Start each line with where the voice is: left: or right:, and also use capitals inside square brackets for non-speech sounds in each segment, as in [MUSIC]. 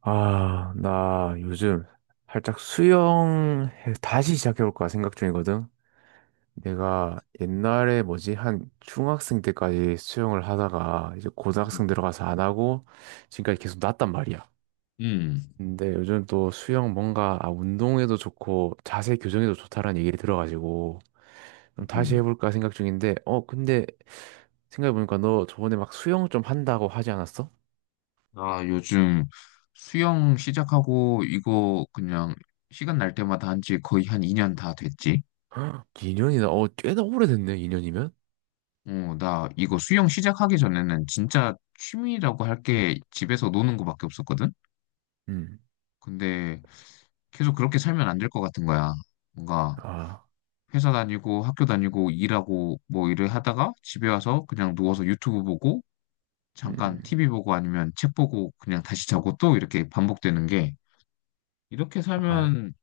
right: 아, 나 요즘 살짝 다시 시작해볼까 생각 중이거든. 내가 옛날에 뭐지, 한 중학생 때까지 수영을 하다가 이제
left: 음,
right: 고등학생 들어가서 안 하고 지금까지 계속 났단 말이야.
left: 음.
right: 근데 요즘 또 수영 뭔가 아, 운동에도 좋고 자세 교정에도 좋다라는 얘기를 들어가지고 좀 다시
left: 음.
right: 해볼까 생각 중인데, 근데 생각해보니까 너 저번에 막 수영 좀 한다고 하지 않았어?
left: 나 요즘 수영 시작하고 이거 그냥 시간 날 때마다 한지 거의 한 2년 다 됐지.
right: [GASPS] 2년이나, 어, 꽤나 오래됐네, 2년이면?
left: 어, 나 이거 수영 시작하기 전에는 진짜 취미라고 할 게 집에서 노는 거밖에 없었거든. 근데 계속 그렇게 살면 안 될 것 같은 거야. 뭔가
right: 아,
left: 회사 다니고 학교 다니고 일하고 뭐 일을 하다가 집에 와서 그냥 누워서 유튜브 보고 잠깐
right: 음,
left: TV 보고 아니면 책 보고 그냥 다시 자고 또 이렇게 반복되는 게, 이렇게
right: 아,
left: 살면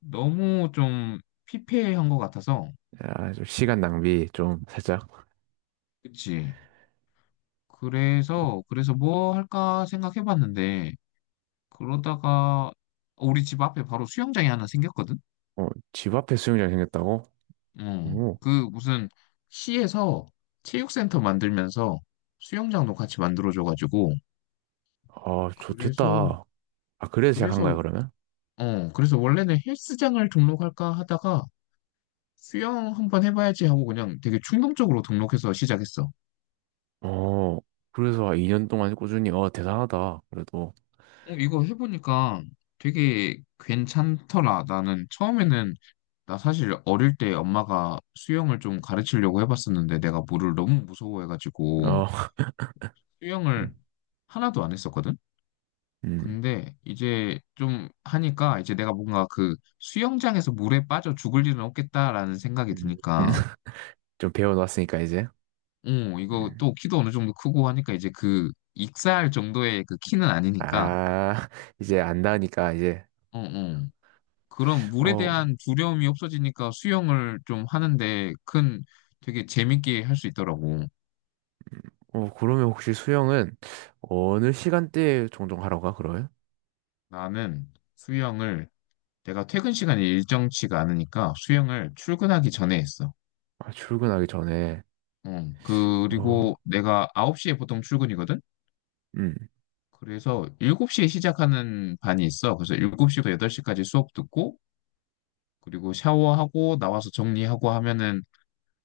left: 너무 좀 피폐한 것 같아서.
right: 아, 좀 시간 낭비 좀 살짝.
left: 그치. 그래서 뭐 할까 생각해봤는데, 그러다가 우리 집 앞에 바로 수영장이 하나 생겼거든.
right: 어, 집 앞에 수영장 생겼다고? 오,
left: 어그 무슨 시에서 체육센터 만들면서 수영장도 같이 만들어줘가지고,
right: 아,
left: 그래서
right: 좋겠다. 아, 그래서 시작한
left: 그래서
right: 거야, 그러면?
left: 그래서 원래는 헬스장을 등록할까 하다가 수영 한번 해봐야지 하고 그냥 되게 충동적으로 등록해서 시작했어.
right: 어, 그래서 2년 동안 꾸준히, 어, 대단하다. 그래도,
left: 어, 이거 해보니까 되게 괜찮더라. 나는 처음에는 나 사실 어릴 때 엄마가 수영을 좀 가르치려고 해봤었는데 내가 물을 너무 무서워해가지고
right: 어, [LAUGHS]
left: 수영을
right: 음,
left: 하나도 안 했었거든?
right: 음,
left: 근데 이제 좀 하니까 이제 내가 뭔가 그 수영장에서 물에 빠져 죽을 일은 없겠다라는 생각이
right: 음, 음.
left: 드니까,
right: [LAUGHS] 좀 배워놨으니까, 이제.
left: 어, 이거
right: 음.
left: 또 키도 어느 정도 크고 하니까 이제 그 익사할 정도의 그 키는
right: 아,
left: 아니니까.
right: [LAUGHS] 이제 안다니까, 이제.
left: 어, 어. 그런 물에
right: 어,
left: 대한 두려움이 없어지니까 수영을 좀 하는데 큰 되게 재밌게 할 수 있더라고.
right: 어, 그러면 혹시 수영은 어느 시간대에 종종 하러 가, 그러면?
left: 나는 수영을 내가 퇴근 시간이 일정치가 않으니까 수영을 출근하기 전에 했어.
right: 아, 출근하기 전에.
left: 응.
right: 어,
left: 그리고 내가 9시에 보통 출근이거든?
right: 음.
left: 그래서 7시에 시작하는 반이 있어. 그래서 7시부터 8시까지 수업 듣고 그리고 샤워하고 나와서 정리하고 하면은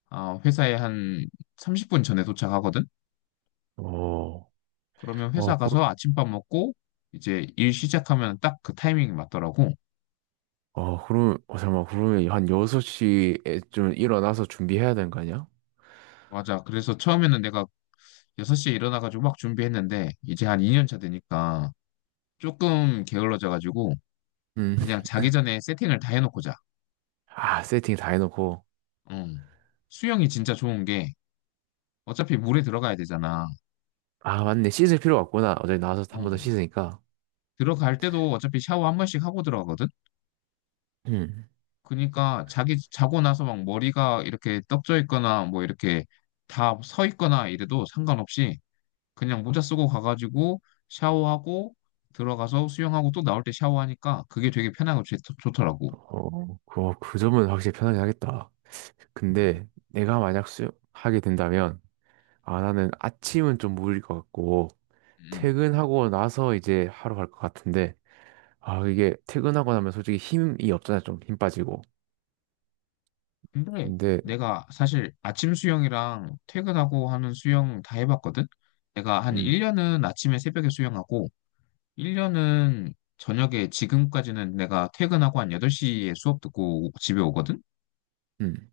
left: 회사에 한 30분 전에 도착하거든?
right: 어.
left: 그러면
right: 어,
left: 회사
right: 그,
left: 가서 아침밥 먹고 이제 일 시작하면 딱 그 타이밍이 맞더라고.
right: 그럼, 어, 잠깐만, 그러면 한 6시에 좀 일어나서 준비해야 되는 거 아니야?
left: 맞아. 그래서 처음에는 내가 6시에 일어나가지고 막 준비했는데 이제 한 2년 차 되니까 조금 게을러져가지고
right: 음.
left: 그냥 자기 전에 세팅을 다 해놓고 자.
right: 아, 세팅 다 해놓고.
left: 음. 수영이 진짜 좋은 게 어차피 물에 들어가야 되잖아.
right: 아, 맞네. 씻을 필요가 없구나. 어제 나와서 한 번 더
left: 음.
right: 씻으니까.
left: 들어갈 때도 어차피 샤워 한 번씩 하고 들어가거든?
right: 음.
left: 그러니까 자기 자고 나서 막 머리가 이렇게 떡져 있거나 뭐 이렇게 다 서 있거나 이래도 상관없이 그냥 모자 쓰고 가가지고 샤워하고 들어가서 수영하고 또 나올 때 샤워하니까 그게 되게 편하고 좋더라고.
right: 그 점은 확실히 편하긴 하겠다.
left: 음.
right: 근데 내가 만약 수영하게 된다면, 아, 나는 아침은 좀 무리일 것 같고,
left: 음.
right: 퇴근하고 나서 이제 하러 갈 것 같은데, 아, 이게 퇴근하고 나면 솔직히 힘이 없잖아. 좀 힘 빠지고.
left: 근데
right: 근데,
left: 내가 사실 아침 수영이랑 퇴근하고 하는 수영 다 해봤거든? 내가 한
right: 음,
left: 1년은 아침에 새벽에 수영하고, 1년은 저녁에, 지금까지는 내가 퇴근하고 한 8시에 수업 듣고 집에 오거든?
right: 음.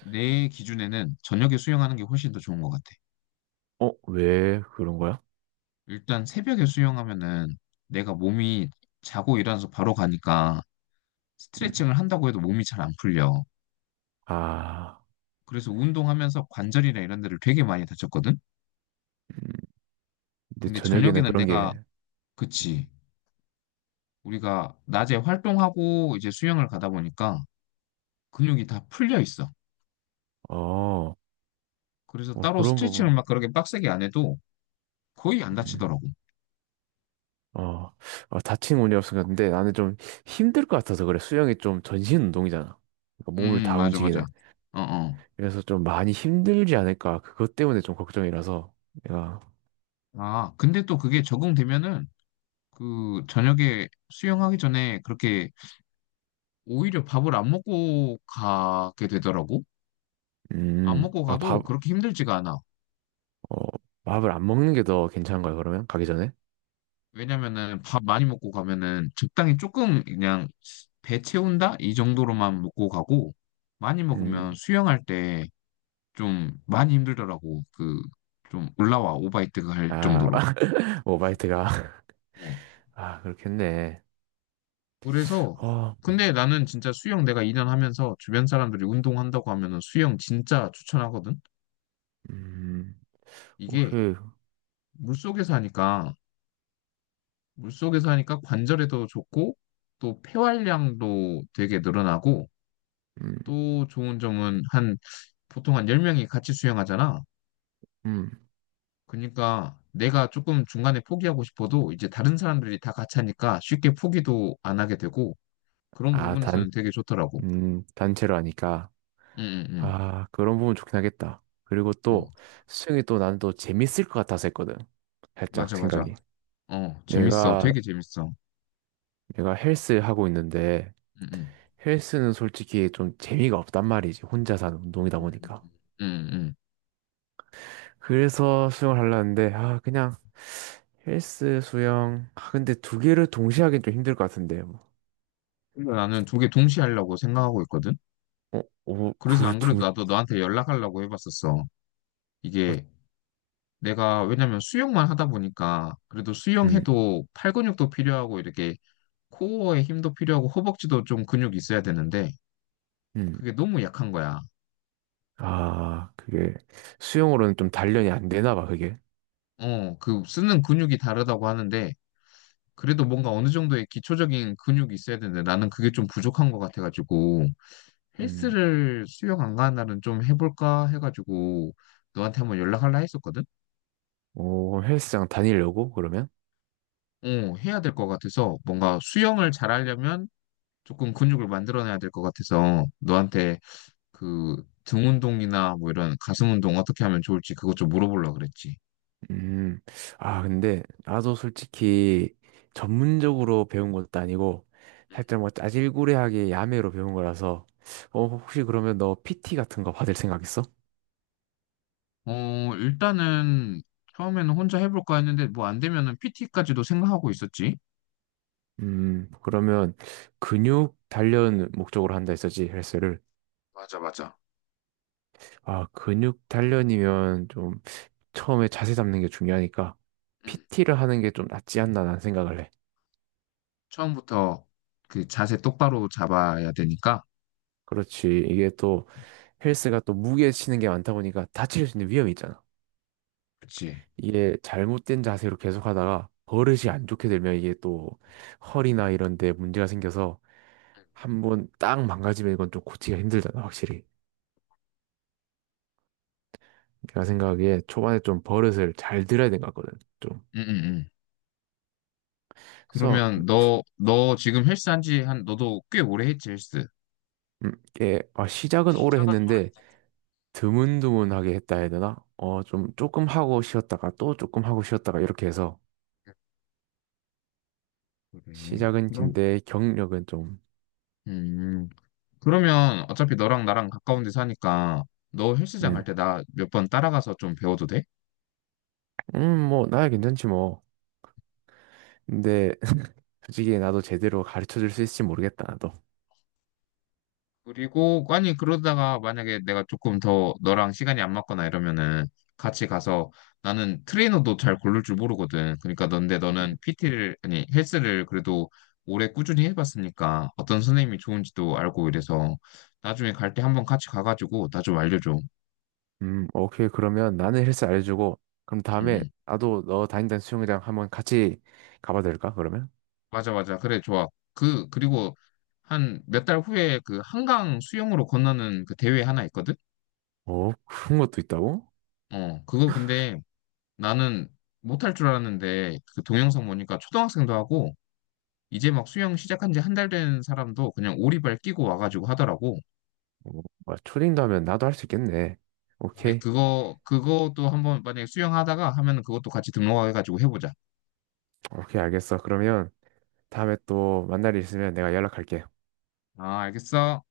left: 내 기준에는 저녁에 수영하는 게 훨씬 더 좋은 것 같아.
right: 어, 왜 그런 거야?
left: 일단 새벽에 수영하면은 내가 몸이 자고 일어나서 바로 가니까
right: 음.
left: 스트레칭을 한다고 해도 몸이 잘 안 풀려.
right: 아,
left: 그래서 운동하면서 관절이나 이런 데를 되게 많이 다쳤거든?
right: 음. 근데
left: 근데
right: 저녁에는
left: 저녁에는
right: 그런
left: 내가,
right: 게,
left: 그치. 우리가 낮에 활동하고 이제 수영을 가다 보니까 근육이 다 풀려 있어.
right: 어, 어,
left: 그래서 따로
right: 그런
left: 스트레칭을
right: 부분,
left: 막 그렇게 빡세게 안 해도 거의 안
right: 음.
left: 다치더라고.
right: 어, 어, 다친 운이 없었근데 나는 좀 힘들 것 같아서 그래. 수영이 좀 전신 운동이잖아.
left: 음,
right: 그러니까 몸을 다
left: 맞아, 맞아.
right: 움직이는.
left: 어, 어.
right: 그래서 좀 많이 힘들지 않을까. 그것 때문에 좀 걱정이라서 내가,
left: 아, 근데 또 그게 적응되면은 그 저녁에 수영하기 전에 그렇게 오히려 밥을 안 먹고 가게 되더라고. 안 먹고
right: 아,
left: 가도
right: 밥,
left: 그렇게 힘들지가 않아.
right: 어, 밥을 안 먹는 게 더 괜찮은 거야, 그러면? 가기 전에?
left: 왜냐면은 밥 많이 먹고 가면은, 적당히 조금 그냥 배 채운다? 이 정도로만 먹고 가고, 많이 먹으면
right: 음,
left: 수영할 때 좀 많이 힘들더라고. 그 좀 올라와 오바이트가 할
right: 아,
left: 정도로.
right: [LAUGHS] 오바이트가. [LAUGHS]
left: 어.
right: 아, 그렇겠네.
left: 그래서
right: 어,
left: 근데 나는 진짜 수영 내가 2년 하면서 주변 사람들이 운동한다고 하면은 수영 진짜 추천하거든.
right: 음,
left: 이게
right: 혹시,
left: 물속에서 하니까 물속에서 하니까 관절에도 좋고 또 폐활량도 되게 늘어나고
right: 음,
left: 또 좋은 점은, 한 보통 한 10명이 같이 수영하잖아.
right: 음.
left: 그러니까 내가 조금 중간에 포기하고 싶어도 이제 다른 사람들이 다 같이 하니까 쉽게 포기도 안 하게 되고, 그런
right: 아, 단,
left: 부분에서는 되게 좋더라고.
right: 단체로 하니까.
left: 응, 응,
right: 아, 그런 부분 좋긴 하겠다. 그리고
left: 응. 응.
right: 또, 수영이 또 나는 또 재밌을 것 같아서 했거든. 살짝
left: 맞아, 맞아.
right: 생각이.
left: 어, 재밌어.
right: 내가,
left: 되게 재밌어.
right: 내가 헬스 하고 있는데,
left: 응, 응.
right: 헬스는 솔직히 좀 재미가 없단 말이지. 혼자서 하는 운동이다
left: 응,
right: 보니까.
left: 응. 응.
right: 그래서 수영을 하려는데, 아, 그냥, 헬스, 수영. 아, 근데 두 개를 동시에 하긴 좀 힘들 것 같은데. 뭐.
left: 근데 나는 두 개 동시에 하려고 생각하고 있거든.
right: 어, 어,
left: 그래서
right: 그
left: 안
right: 두,
left: 그래도 나도 너한테 연락하려고 해봤었어.
right: 어,
left: 이게 내가, 왜냐면 수영만 하다 보니까, 그래도
right: 음,
left: 수영해도 팔 근육도 필요하고 이렇게 코어에 힘도 필요하고 허벅지도 좀 근육이 있어야 되는데
right: 음.
left: 그게 너무 약한 거야.
right: 아, 그게 수영으로는 좀 단련이 안 되나 봐, 그게.
left: 그 쓰는 근육이 다르다고 하는데 그래도 뭔가 어느 정도의 기초적인 근육이 있어야 되는데 나는 그게 좀 부족한 것 같아가지고,
right: 음.
left: 헬스를 수영 안 가는 날은 좀 해볼까 해가지고 너한테 한번 연락할라 했었거든?
right: 오, 헬스장 다니려고 그러면?
left: 어, 해야 될 것 같아서, 뭔가 수영을 잘하려면 조금 근육을 만들어내야 될 것 같아서, 너한테 그 등 운동이나 뭐 이런 가슴 운동 어떻게 하면 좋을지 그것 좀 물어보려고 그랬지.
right: 음. 아, 근데 나도 솔직히 전문적으로 배운 것도 아니고 살짝 뭐 짜질구레하게 야매로 배운 거라서 어, 혹시 그러면 너 PT 같은 거 받을 생각 있어?
left: 응. 일단은 처음에는 혼자 해볼까 했는데 뭐 안 되면은 PT까지도 생각하고 있었지.
right: 그러면 근육 단련 목적으로 한다 했었지, 헬스를.
left: 맞아, 맞아.
right: 아, 근육 단련이면 좀 처음에 자세 잡는 게 중요하니까
left: 응.
right: PT를 하는 게 좀 낫지 않나 난 생각을 해.
left: 처음부터 그 자세 똑바로 잡아야 되니까.
right: 그렇지. 이게 또 헬스가 또 무게 치는 게 많다 보니까 다칠 수 있는 위험이 있잖아.
left: 그치. 지
right: 이게 잘못된 자세로 계속 하다가 버릇이 안 좋게 되면 이게 또 허리나 이런 데 문제가 생겨서
left: 응,
right: 한번 딱 망가지면 이건 좀 고치기가 힘들잖아, 확실히. 내가 생각하기에 초반에 좀 버릇을 잘 들어야 된 것 같거든, 좀.
left: 응, 응. 응.
right: 그래서,
left: 그러면 너 지금 헬스 한지 너도 꽤 오래 했지, 헬스.
right: 이게, 아, 시작은 오래
left: 시작은 오
right: 했는데,
left: 래
right: 드문드문하게 했다 해야 되나? 어, 좀 조금 하고 쉬었다가 또 조금 하고 쉬었다가 이렇게 해서
left: 됐네 그래.
right: 시작은
left: 그럼,
right: 긴데 경력은 좀,
left: 음, 그러면 어차피 너랑 나랑 가까운 데 사니까 너 헬스장 갈
right: 음,
left: 때 나 몇 번 따라가서 좀 배워도 돼?
right: 뭐, 나야 괜찮지, 뭐. 근데, [LAUGHS] 솔직히 나도 제대로 가르쳐 줄 수 있을지 모르겠다, 나도.
left: 그리고 아니, 그러다가 만약에 내가 조금 더 너랑 시간이 안 맞거나 이러면은 같이 가서, 나는 트레이너도 잘 고를 줄 모르거든. 그러니까 넌데 너는 PT를, 아니 헬스를 그래도 오래 꾸준히 해봤으니까 어떤 선생님이 좋은지도 알고 이래서, 나중에 갈 때 한번 같이 가가지고 나 좀 알려줘.
right: 오케이. 그러면 나는 헬스 알려주고, 그럼 다음에
left: 응,
right: 나도 너 다닌다는 수영장 한번 같이 가봐도 될까, 그러면?
left: 맞아, 맞아. 그래, 좋아. 그리고 한 몇 달 후에 그 한강 수영으로 건너는 그 대회 하나 있거든?
right: 오, 그런 것도 있다고?
left: 그거 근데 나는 못할 줄 알았는데 그 동영상 보니까 초등학생도 하고 이제 막 수영 시작한 지 한 달 된 사람도 그냥 오리발 끼고 와가지고 하더라고.
right: 오, 뭐야, 초딩도 하면 나도 할 수 있겠네.
left: 우리
right: 오케이.
left: 그것도 한번 만약에 수영하다가 하면은 그것도 같이 등록해가지고 해보자.
right: 오케이, 알겠어. 그러면 다음에 또 만날 일 있으면 내가 연락할게.
left: 아, 알겠어.